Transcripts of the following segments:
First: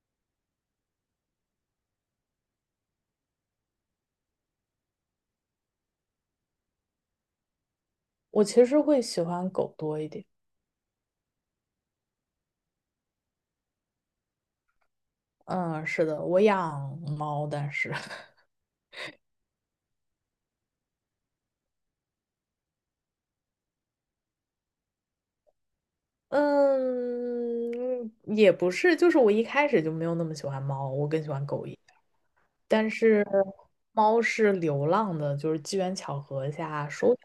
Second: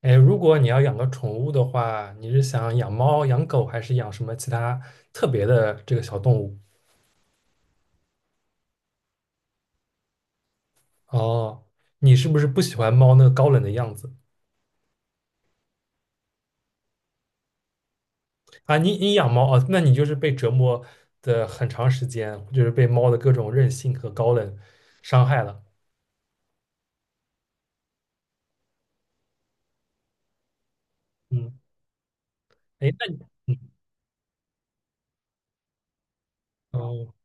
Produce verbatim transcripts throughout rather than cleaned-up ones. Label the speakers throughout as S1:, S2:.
S1: 哎，如果你要养个宠物的话，你是想养猫、养狗，还是养什么其他特别的这个小动物？
S2: 我其实会喜欢狗多一点。
S1: 哦，你是不是不喜欢猫那个高冷的样子
S2: 嗯，是的，我养猫，但是，
S1: 啊？你你养猫啊，那你就是被折磨的很长时间，就是被猫的各种任性和高冷伤害了。
S2: 嗯，也不是，就是我一开始就没有那么喜欢猫，我更喜欢
S1: 嗯，
S2: 狗一点。但
S1: 哎，那你，
S2: 是
S1: 嗯，
S2: 猫是流浪的，就是机缘巧合下收
S1: 哦。
S2: 养，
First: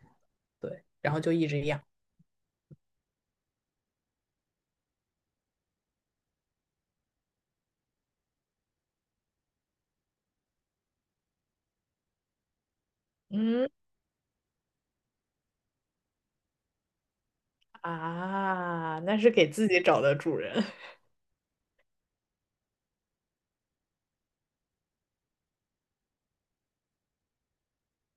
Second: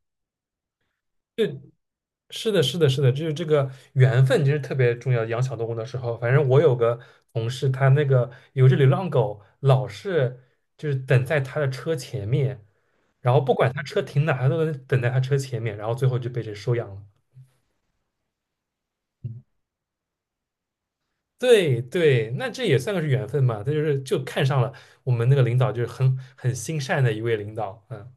S2: 对，然后就一直养。
S1: 是的，是的，是的，就是这个缘分其实特别重要。养小动物的时候，反正我有个同事，他那个有一只流浪狗，老是就是等在他的车前面，然后不
S2: 嗯
S1: 管他车停哪，他都能等在他车前面，然后最后就被谁收养了。
S2: 啊，那是
S1: 嗯，
S2: 给自己找的主人。
S1: 对对，那这也算个是缘分嘛，他就是就看上了我们那个领导，就是很很心善的一位领导。嗯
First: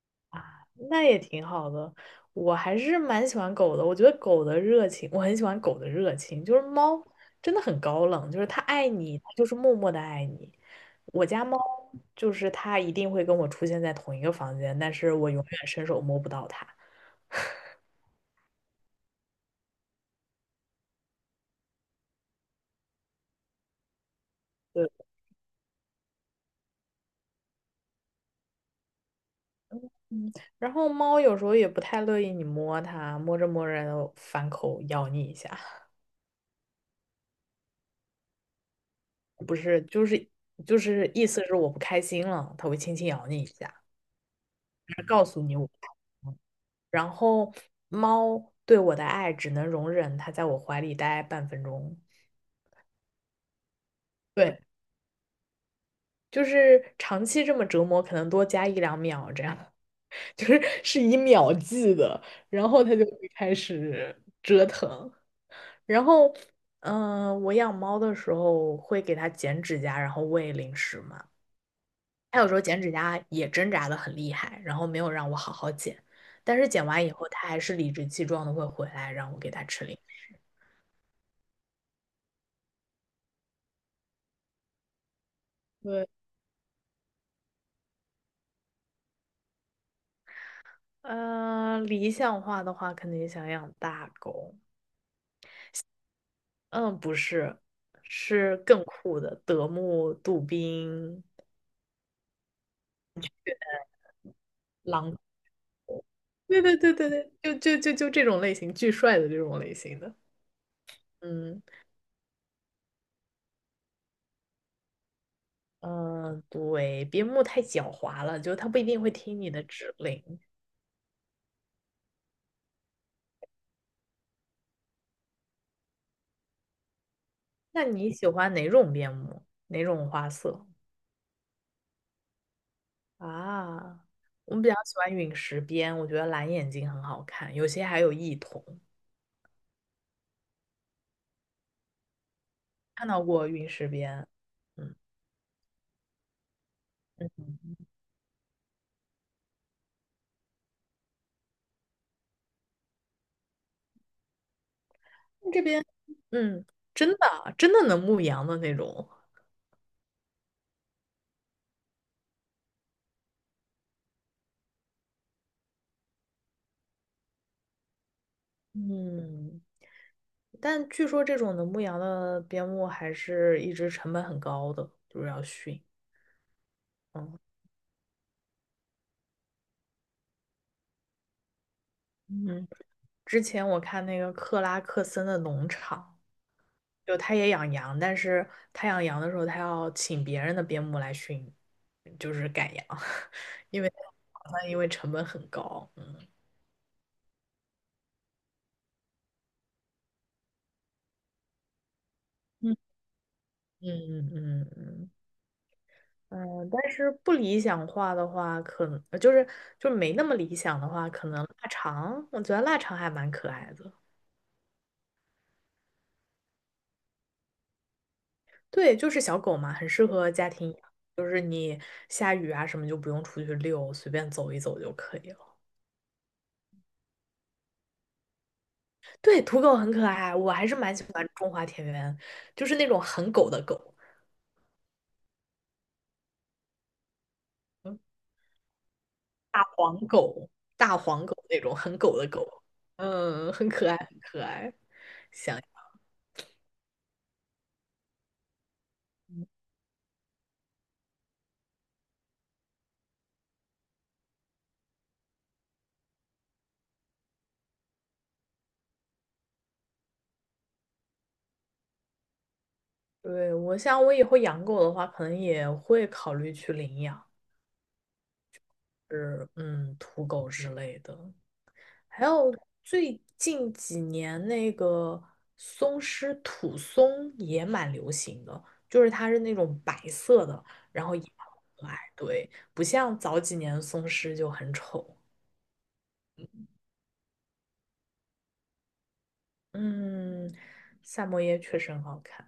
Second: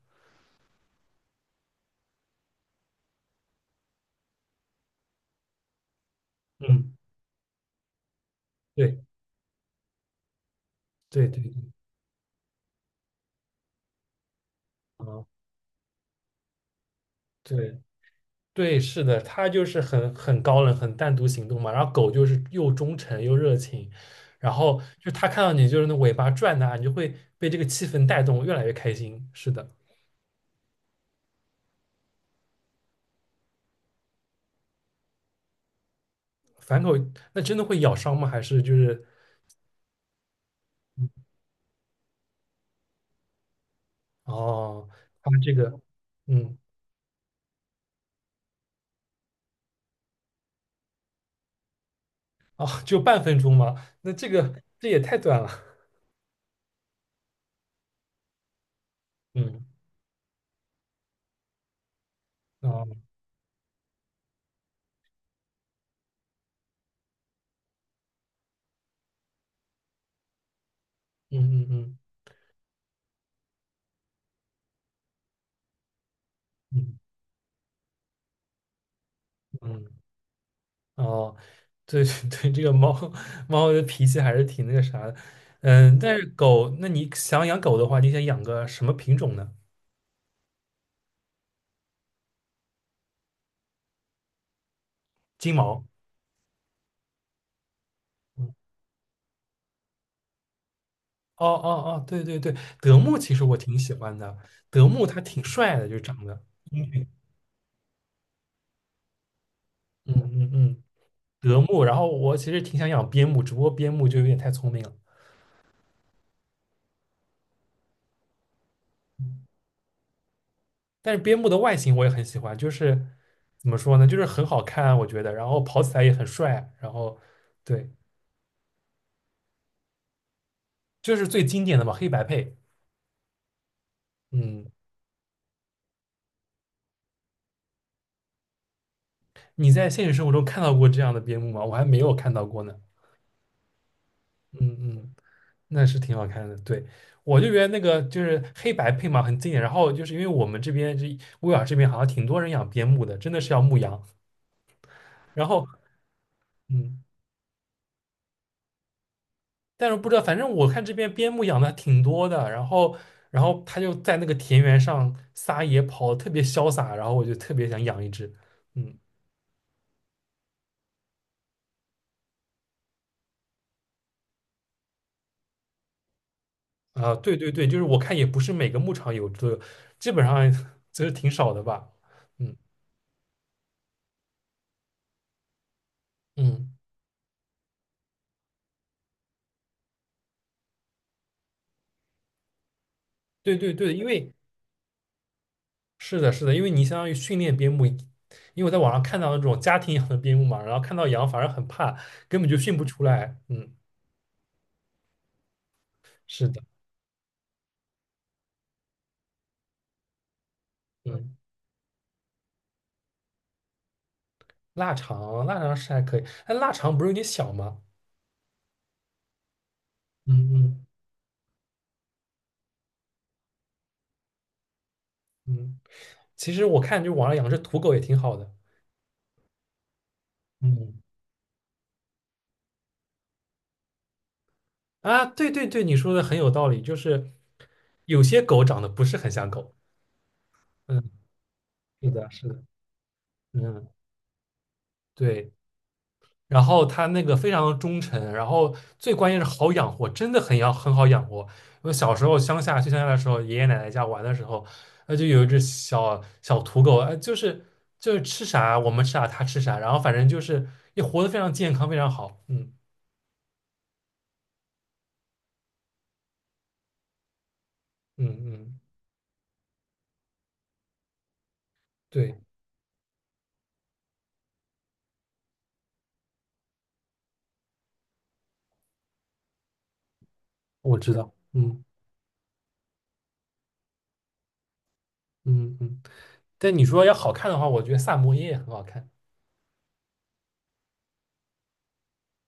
S2: 那也挺好的。我还是蛮喜欢狗的，我觉得狗的热情，我很喜欢狗的热情。就是
S1: 嗯，
S2: 猫真的很高冷，就是它爱
S1: 对
S2: 你，它就是默默的爱你。我
S1: 对对，
S2: 家猫就是它一定会跟我出现在同一个房间，但
S1: 啊，
S2: 是
S1: 哦，
S2: 我永远伸手摸不到它。
S1: 对。对，是的，它就是很很高冷、很单独行动嘛。然后狗就是又忠诚又热情，然后
S2: 对，
S1: 就它看到你就是那尾巴转呐，你就会被这个气氛带动，越来越开心。是的，
S2: 嗯，然后猫有时候也不太乐意你摸它，摸着摸着反口咬你一下，
S1: 反狗那真的会咬伤吗？还是就是
S2: 不是，就是就是意思是我不开心了，它会轻轻咬你一下，
S1: 哦，
S2: 告
S1: 它
S2: 诉
S1: 这
S2: 你我不
S1: 个，
S2: 开心。
S1: 嗯，
S2: 然后猫对我的爱只能容忍它在我怀里待半分钟，
S1: 哦，就半分钟吗？那这
S2: 对，
S1: 个这也太短了。
S2: 就是长期这么折磨，可能多加一两秒这样，
S1: 嗯，
S2: 就是是以秒计的，然后它就
S1: 哦，
S2: 会开始折腾。然后，嗯、我养猫的时候会给它剪指甲，然后喂零食嘛。
S1: 嗯嗯嗯
S2: 它有时候剪指甲也挣扎的很厉害，然后没有让我好好剪，但是剪
S1: 嗯
S2: 完以后，它还是理直气壮的会回来让我给它吃
S1: 嗯。
S2: 零食。
S1: 哦，对对 对，这个猫猫的脾气还是挺那个啥的。嗯，
S2: 对
S1: 但是狗，那你想养狗的话，你想养个什么品种呢？
S2: 呃，理想化的话，肯定想养大狗。
S1: 金毛。
S2: 嗯，不是，是
S1: 嗯，
S2: 更酷的德牧、杜宾、
S1: 哦哦哦，对对对，德牧其实我挺喜欢的，德牧
S2: 狼。
S1: 它挺帅的，就长得
S2: 对对
S1: 英
S2: 对
S1: 俊。
S2: 对对，就就就就这种类型，巨帅的这种类型的。
S1: 嗯嗯嗯，德
S2: 嗯
S1: 牧。然后我其实挺想养边牧，只不过边牧就有点太聪明了。
S2: 嗯，呃对，边牧太狡猾了，就它不一定会听你的指令。
S1: 但是边牧的外形我也很喜欢，就是怎么说呢，就是很好看啊，我觉得。然后跑起来也很帅啊。然后
S2: 那
S1: 对，
S2: 你喜欢哪种边牧？哪种花色
S1: 就是最经典的嘛，黑白配。
S2: 啊？我比
S1: 嗯，
S2: 较喜欢陨石边，我觉得蓝眼睛很好看，有些还有异瞳，
S1: 你在现实生活中看到过这样的边牧吗？我还没有看到过呢。
S2: 看到过陨石边。
S1: 嗯
S2: 嗯。
S1: 嗯，那是挺好看的。对，我就觉得那
S2: 嗯
S1: 个就是黑白配嘛，很经典。然后就是因为我们这边这威尔这边好像挺多人养边牧的，真的是要牧羊。然
S2: 这
S1: 后
S2: 边，嗯，
S1: 嗯，
S2: 真的啊真的能牧羊的那种，
S1: 但是不知道，反正我看这边边牧养的挺多的。然后然后他就在那个田园上撒野跑，特别潇洒。然后我就特别想养一只。嗯。
S2: 嗯，但据说这种能牧羊的边牧还是一直成本很高的，就是要训。
S1: 啊，
S2: 嗯
S1: 对对对，就是我看也不是每个牧场有这，个，基本上 其是挺少的吧。嗯
S2: 嗯，之前我看那个克拉克森的农场，
S1: 嗯，
S2: 就他也养羊，但是他养羊的时候，他要请别人的边牧来训，就是赶羊，
S1: 对 对
S2: 因为
S1: 对，因为
S2: 好像因为成本很高。
S1: 是
S2: 嗯
S1: 的，是的，因为你相当于训练边牧，因为我在网上看到那种家庭养的边牧嘛，然后看到羊反而很怕，根本就
S2: 嗯，
S1: 训不出来。嗯，
S2: 嗯嗯嗯，嗯
S1: 是的，
S2: 嗯，但是不理想化的话，可能呃就是就没那么理想的话，可
S1: 嗯，
S2: 能腊肠，我觉得腊肠还蛮可爱的。
S1: 腊肠，腊肠是还可以，但腊肠不是有点小吗？
S2: 对，就是小狗嘛，很适合家
S1: 嗯
S2: 庭养，
S1: 嗯
S2: 下雨啊什么就不用出去遛，随便走一走就可以了。
S1: 嗯，其实我看就网上养只土狗也挺好的。
S2: 对，土狗很可爱，我还是蛮
S1: 嗯，
S2: 喜欢中华田园，就是那种很狗的狗，
S1: 啊，对对对，你说的很有道理，就是
S2: 嗯
S1: 有些狗长得不是很像
S2: 大
S1: 狗。
S2: 黄狗、大
S1: 嗯。
S2: 黄狗那种很
S1: 是
S2: 狗的
S1: 的，是的，
S2: 狗，嗯，很
S1: 嗯，
S2: 可爱，很可爱。
S1: 对。
S2: 想，
S1: 然后他那个非常忠诚，然后最关键是好养活，真的很要很好养活。我小时候乡下去乡下的时候，爷爷奶奶家玩的时候，那就有一只小小土狗，哎，就是就是吃啥我们吃啥它吃啥，然后反正就是也活得非常健康，非常好。嗯
S2: 对，我想我以后养狗的话，可能也会考虑去领养。
S1: 嗯嗯，
S2: 是嗯土狗之类的，还
S1: 对，
S2: 有最近几年那个松狮土松也蛮流行的，就是它是那种白色的，
S1: 我
S2: 然
S1: 知
S2: 后也
S1: 道。
S2: 很
S1: 嗯
S2: 可爱，对，不像早几年松狮就很丑。
S1: 嗯嗯。但你说要好看的话，我觉得萨摩耶也很好看。
S2: 嗯，萨摩耶确实很好看，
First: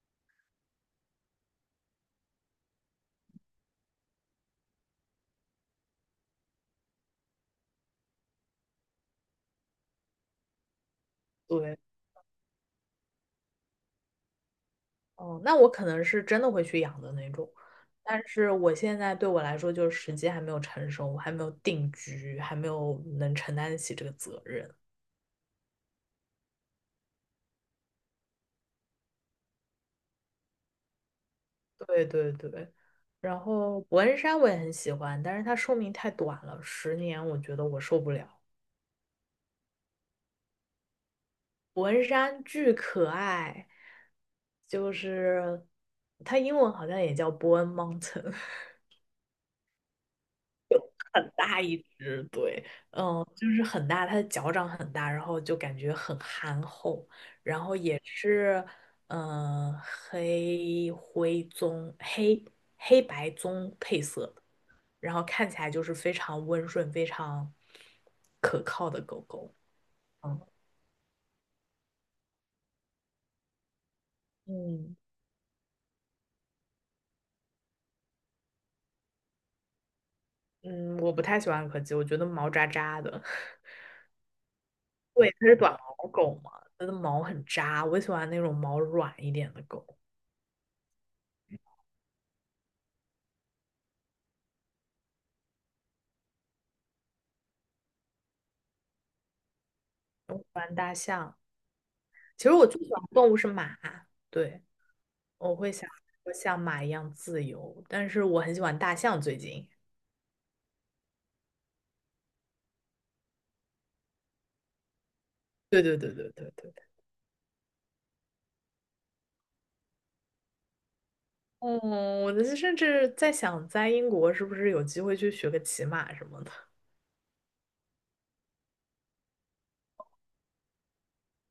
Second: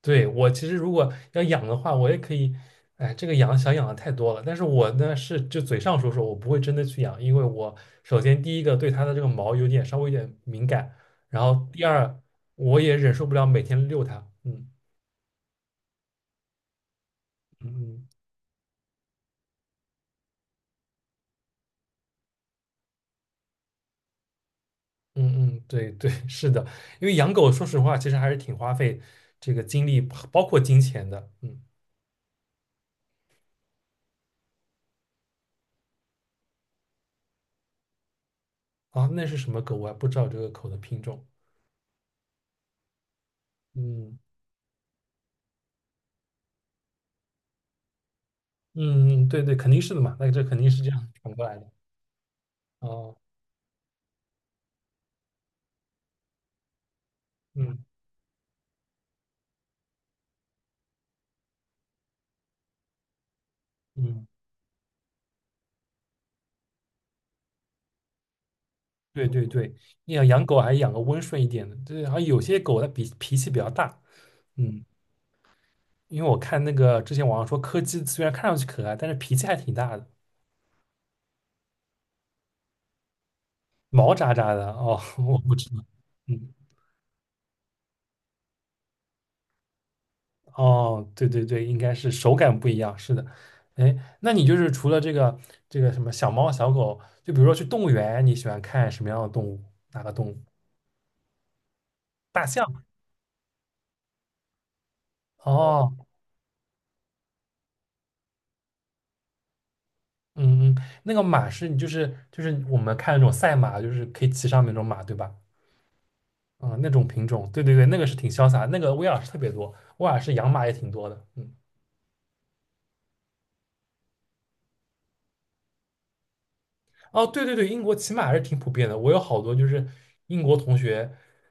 S1: 对，我其实如果要养的话，我也可以，哎，这个养想养的太多了。但是我呢是就嘴上说说，我不会真的去养，因为我首先第一个对它的这个毛有点稍微有点敏感，然后
S2: 对，
S1: 第二我也忍受不了每天遛它。嗯
S2: 哦，那我可能是真的会去养的那种，
S1: 嗯嗯
S2: 但是我现在对我来说就是时机还没有成熟，我还没有定居，还没有能承担得起这个责任。
S1: 嗯嗯，对对，是的，因为养狗说实话其实还是挺花费这个精力，包括金钱的。嗯，
S2: 对对对，然后伯恩山我也很喜欢，但是它寿命太短了，十年我觉得我受不了。
S1: 啊，那是什么狗我还不知道这个狗的品种。
S2: 伯恩山巨可爱，
S1: 嗯
S2: 就是它英文好像也叫伯恩 n Mountain，
S1: 嗯嗯，对对，肯定是的嘛，那这肯定是这样
S2: 很
S1: 传过来
S2: 大
S1: 的。
S2: 一只，对，
S1: 哦。
S2: 嗯，就是很大，它的脚掌很大，然后就感觉很憨厚，
S1: 嗯。
S2: 也是嗯、呃黑灰棕黑黑白棕配
S1: 嗯，
S2: 色，然后看起来就是非常温顺、非常可靠的狗
S1: 对对
S2: 狗。
S1: 对，你想
S2: 嗯
S1: 养狗还是养个温顺一点的。对，好像有些狗它比脾气比较大。嗯，
S2: 嗯
S1: 因为我看那个之前网上说柯基虽然看上去可爱，但是脾气还挺大的。
S2: 嗯，我不太喜欢柯基，我觉得毛扎扎的。
S1: 毛扎扎的，哦，
S2: 对，
S1: 我
S2: 它
S1: 不
S2: 是
S1: 知
S2: 短
S1: 道。
S2: 毛狗嘛，
S1: 嗯，
S2: 它的毛很扎，我喜欢那种毛软一点的狗。
S1: 哦，对对对，应该是手感不一样，是的。哎，那你就是除了这个这个什么小猫小狗，就比如说去动物园，你喜欢看什么样的动物？哪个动物？
S2: 大象，其
S1: 大
S2: 实我最
S1: 象？
S2: 喜欢的动物是马，对，我会想
S1: 哦，
S2: 说像马一样自由，但是我很喜欢大象最近。
S1: 嗯，嗯，那个马是你就是就是我们看那种赛马，就是可以骑上面那种马，对吧？
S2: 对对对对对对
S1: 嗯，
S2: 对。
S1: 那种品种，对对对，那个是挺潇洒，那个威尔士特别多，威尔士养马也挺多的。嗯，
S2: 嗯，我就是甚至在想，在英国是不是有机会去学个骑马什么的？
S1: 哦，对对对，英国骑马还是挺普遍的，我有好多就是英国同学，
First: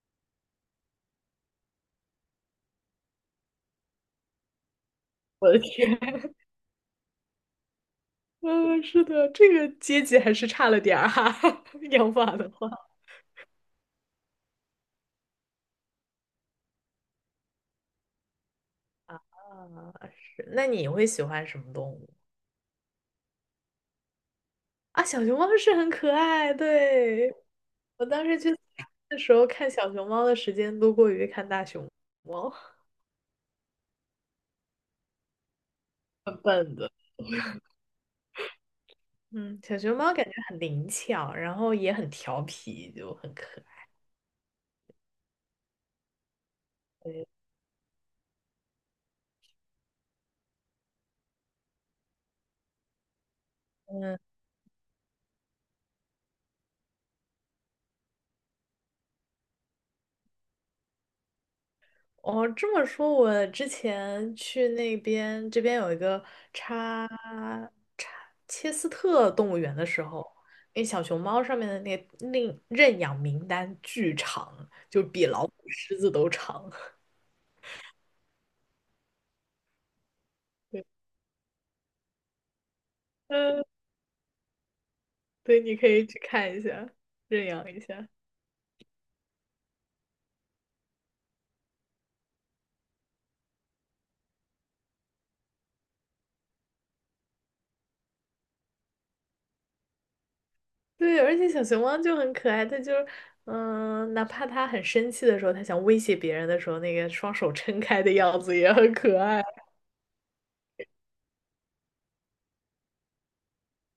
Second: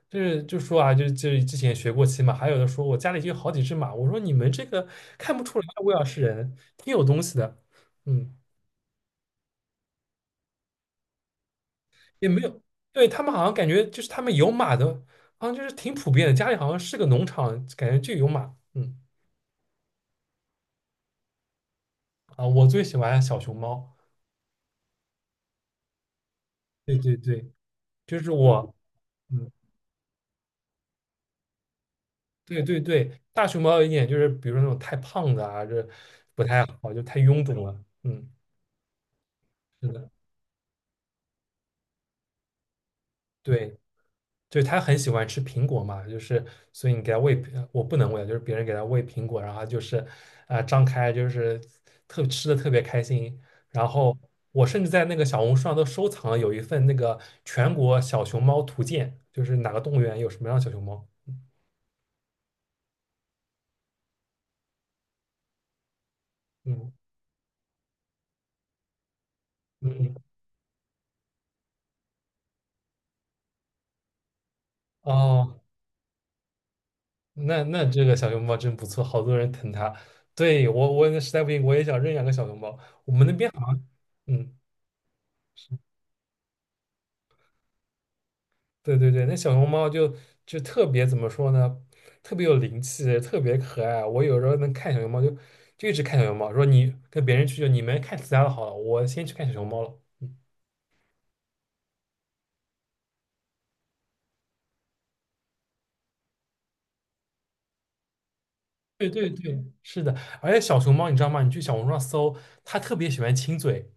S1: 就是就说啊，就就之前学过骑马，还有的说我家里就有好几只马，我说你们这个看不
S2: 我的
S1: 出来啊威
S2: 天！
S1: 尔士人，挺有东西的。嗯。
S2: 嗯，是的，这个阶级还是差了点儿哈、养法
S1: 也没
S2: 的
S1: 有。
S2: 话
S1: 对，他们好像感觉就是他们有马的，好像就是挺普遍的，家里好像是个农场，感觉就有马。嗯，
S2: 啊，是。那你会喜欢什么动物
S1: 啊，我最喜欢小熊猫。
S2: 啊？小熊猫是很可爱，
S1: 对对
S2: 对。
S1: 对，
S2: 我
S1: 就
S2: 当
S1: 是
S2: 时去
S1: 我，
S2: 的时候
S1: 嗯，
S2: 看小熊猫的时间多过于看大熊猫，
S1: 对对对，大熊猫有一点就是，比如说那种太胖的啊，这
S2: 笨
S1: 不太
S2: 笨的。
S1: 好，就太臃肿了。嗯，
S2: 嗯，小
S1: 是
S2: 熊
S1: 的，
S2: 猫感觉很灵巧，然后也很调皮，就很可
S1: 对。
S2: 爱。
S1: 就是他很喜欢吃苹果嘛，就是所以你给他
S2: 对
S1: 喂，呃我不能喂，就是别人给他喂苹果，然后他就是啊、呃张开，就是特吃的特别开心。然后
S2: 嗯，
S1: 我甚至在那个小红书上都收藏了有一份那个全国小熊猫图鉴，就是哪个动物园有什么样的小熊猫。
S2: 哦，这么说，我之前去那边，这边有一个
S1: 嗯
S2: 查查切斯特动物园的
S1: 嗯
S2: 时
S1: 嗯，
S2: 候，那小熊猫上面的那个领认养名单巨长，就比老虎、
S1: 哦，
S2: 狮子都长。
S1: 那那这个小熊猫真不错，好多人疼它。对，
S2: 对，
S1: 我我实在不行我也想认养个小熊猫，我们那边
S2: 嗯，
S1: 好，嗯。
S2: 对，你可以去看一下，认养一下。
S1: 对对对，那小熊猫就就特别怎么说呢？特别有灵气，特别可爱。我有时候能看小熊猫就，就一直看小熊猫，说你跟别人去，就你们看其他的好了，我先去看小熊猫了。嗯，
S2: 对，而且小熊猫就很可爱，它就是嗯，哪怕它很生气的时候，它想威胁别人的时候，那个双手撑开的样子也很
S1: 对
S2: 可
S1: 对
S2: 爱。
S1: 对，是的。而且小熊猫你知道吗？你去小红书上搜，它特别喜欢亲嘴，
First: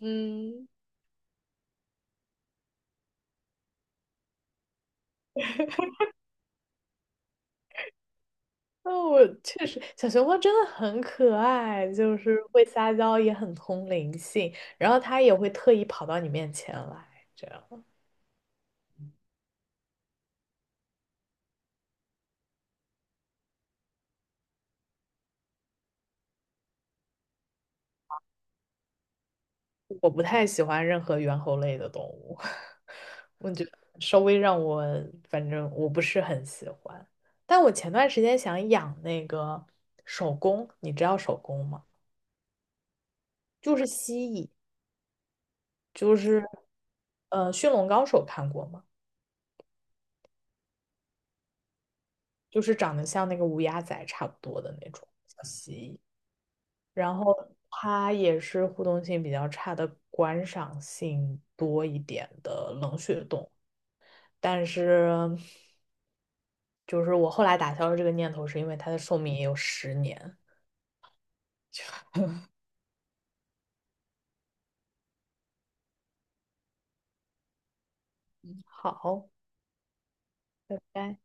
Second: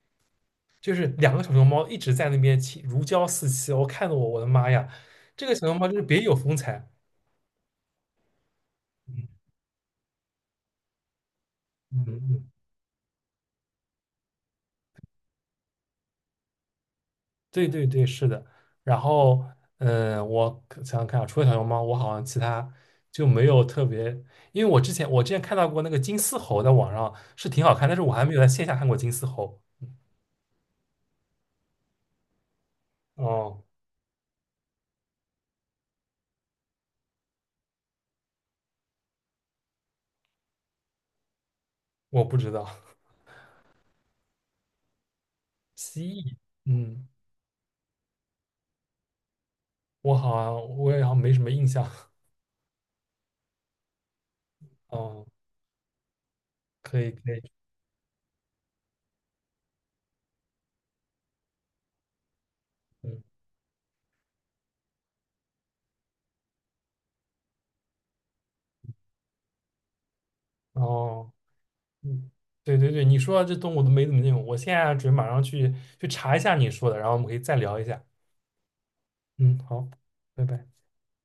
S2: 嗯。
S1: 就是两个小熊猫一直在那边亲，如胶似漆。我看得我我的妈呀，这个小熊猫就是别有风采。
S2: 那我
S1: 嗯
S2: 确实，小熊猫真的很可爱，
S1: 嗯
S2: 就是
S1: 嗯。
S2: 会撒娇，也很通灵性，然后它也会特意跑到你面前来，这
S1: 对
S2: 样。
S1: 对对，是的。然后，嗯，我可想想看啊，除了小熊猫，我好像其他就没有特别，因为我之前我之前看到过那个金丝猴，在网上是挺好看，但是我还没有在线下看过金丝猴。
S2: 我不太喜欢任何猿猴类的动物，
S1: 哦，
S2: 稍微让我，反正我不是很喜欢。但我前段时间想养那个手工，你知道手工吗？
S1: 我不知道。
S2: 就是蜥蜴，就
S1: 蜥蜴，
S2: 是
S1: 嗯，
S2: 呃，驯龙高手看过吗？
S1: 我好像我也好像没什么印象。
S2: 就是长得像那个乌鸦仔差不多的那种。
S1: 哦，可以
S2: 然
S1: 可
S2: 后
S1: 以，
S2: 它也是互动性比较差的观赏性多一点的冷
S1: 嗯，
S2: 血动物，但是就是我后来打消了这个念头，是因为它的寿命也有十年。
S1: 哦，嗯，对对对，你说到这动物都没怎么见过，我现在准备马上去去查一下你说的，然后我们可以再聊一下。
S2: 好，
S1: 嗯，好，拜拜。
S2: 拜拜。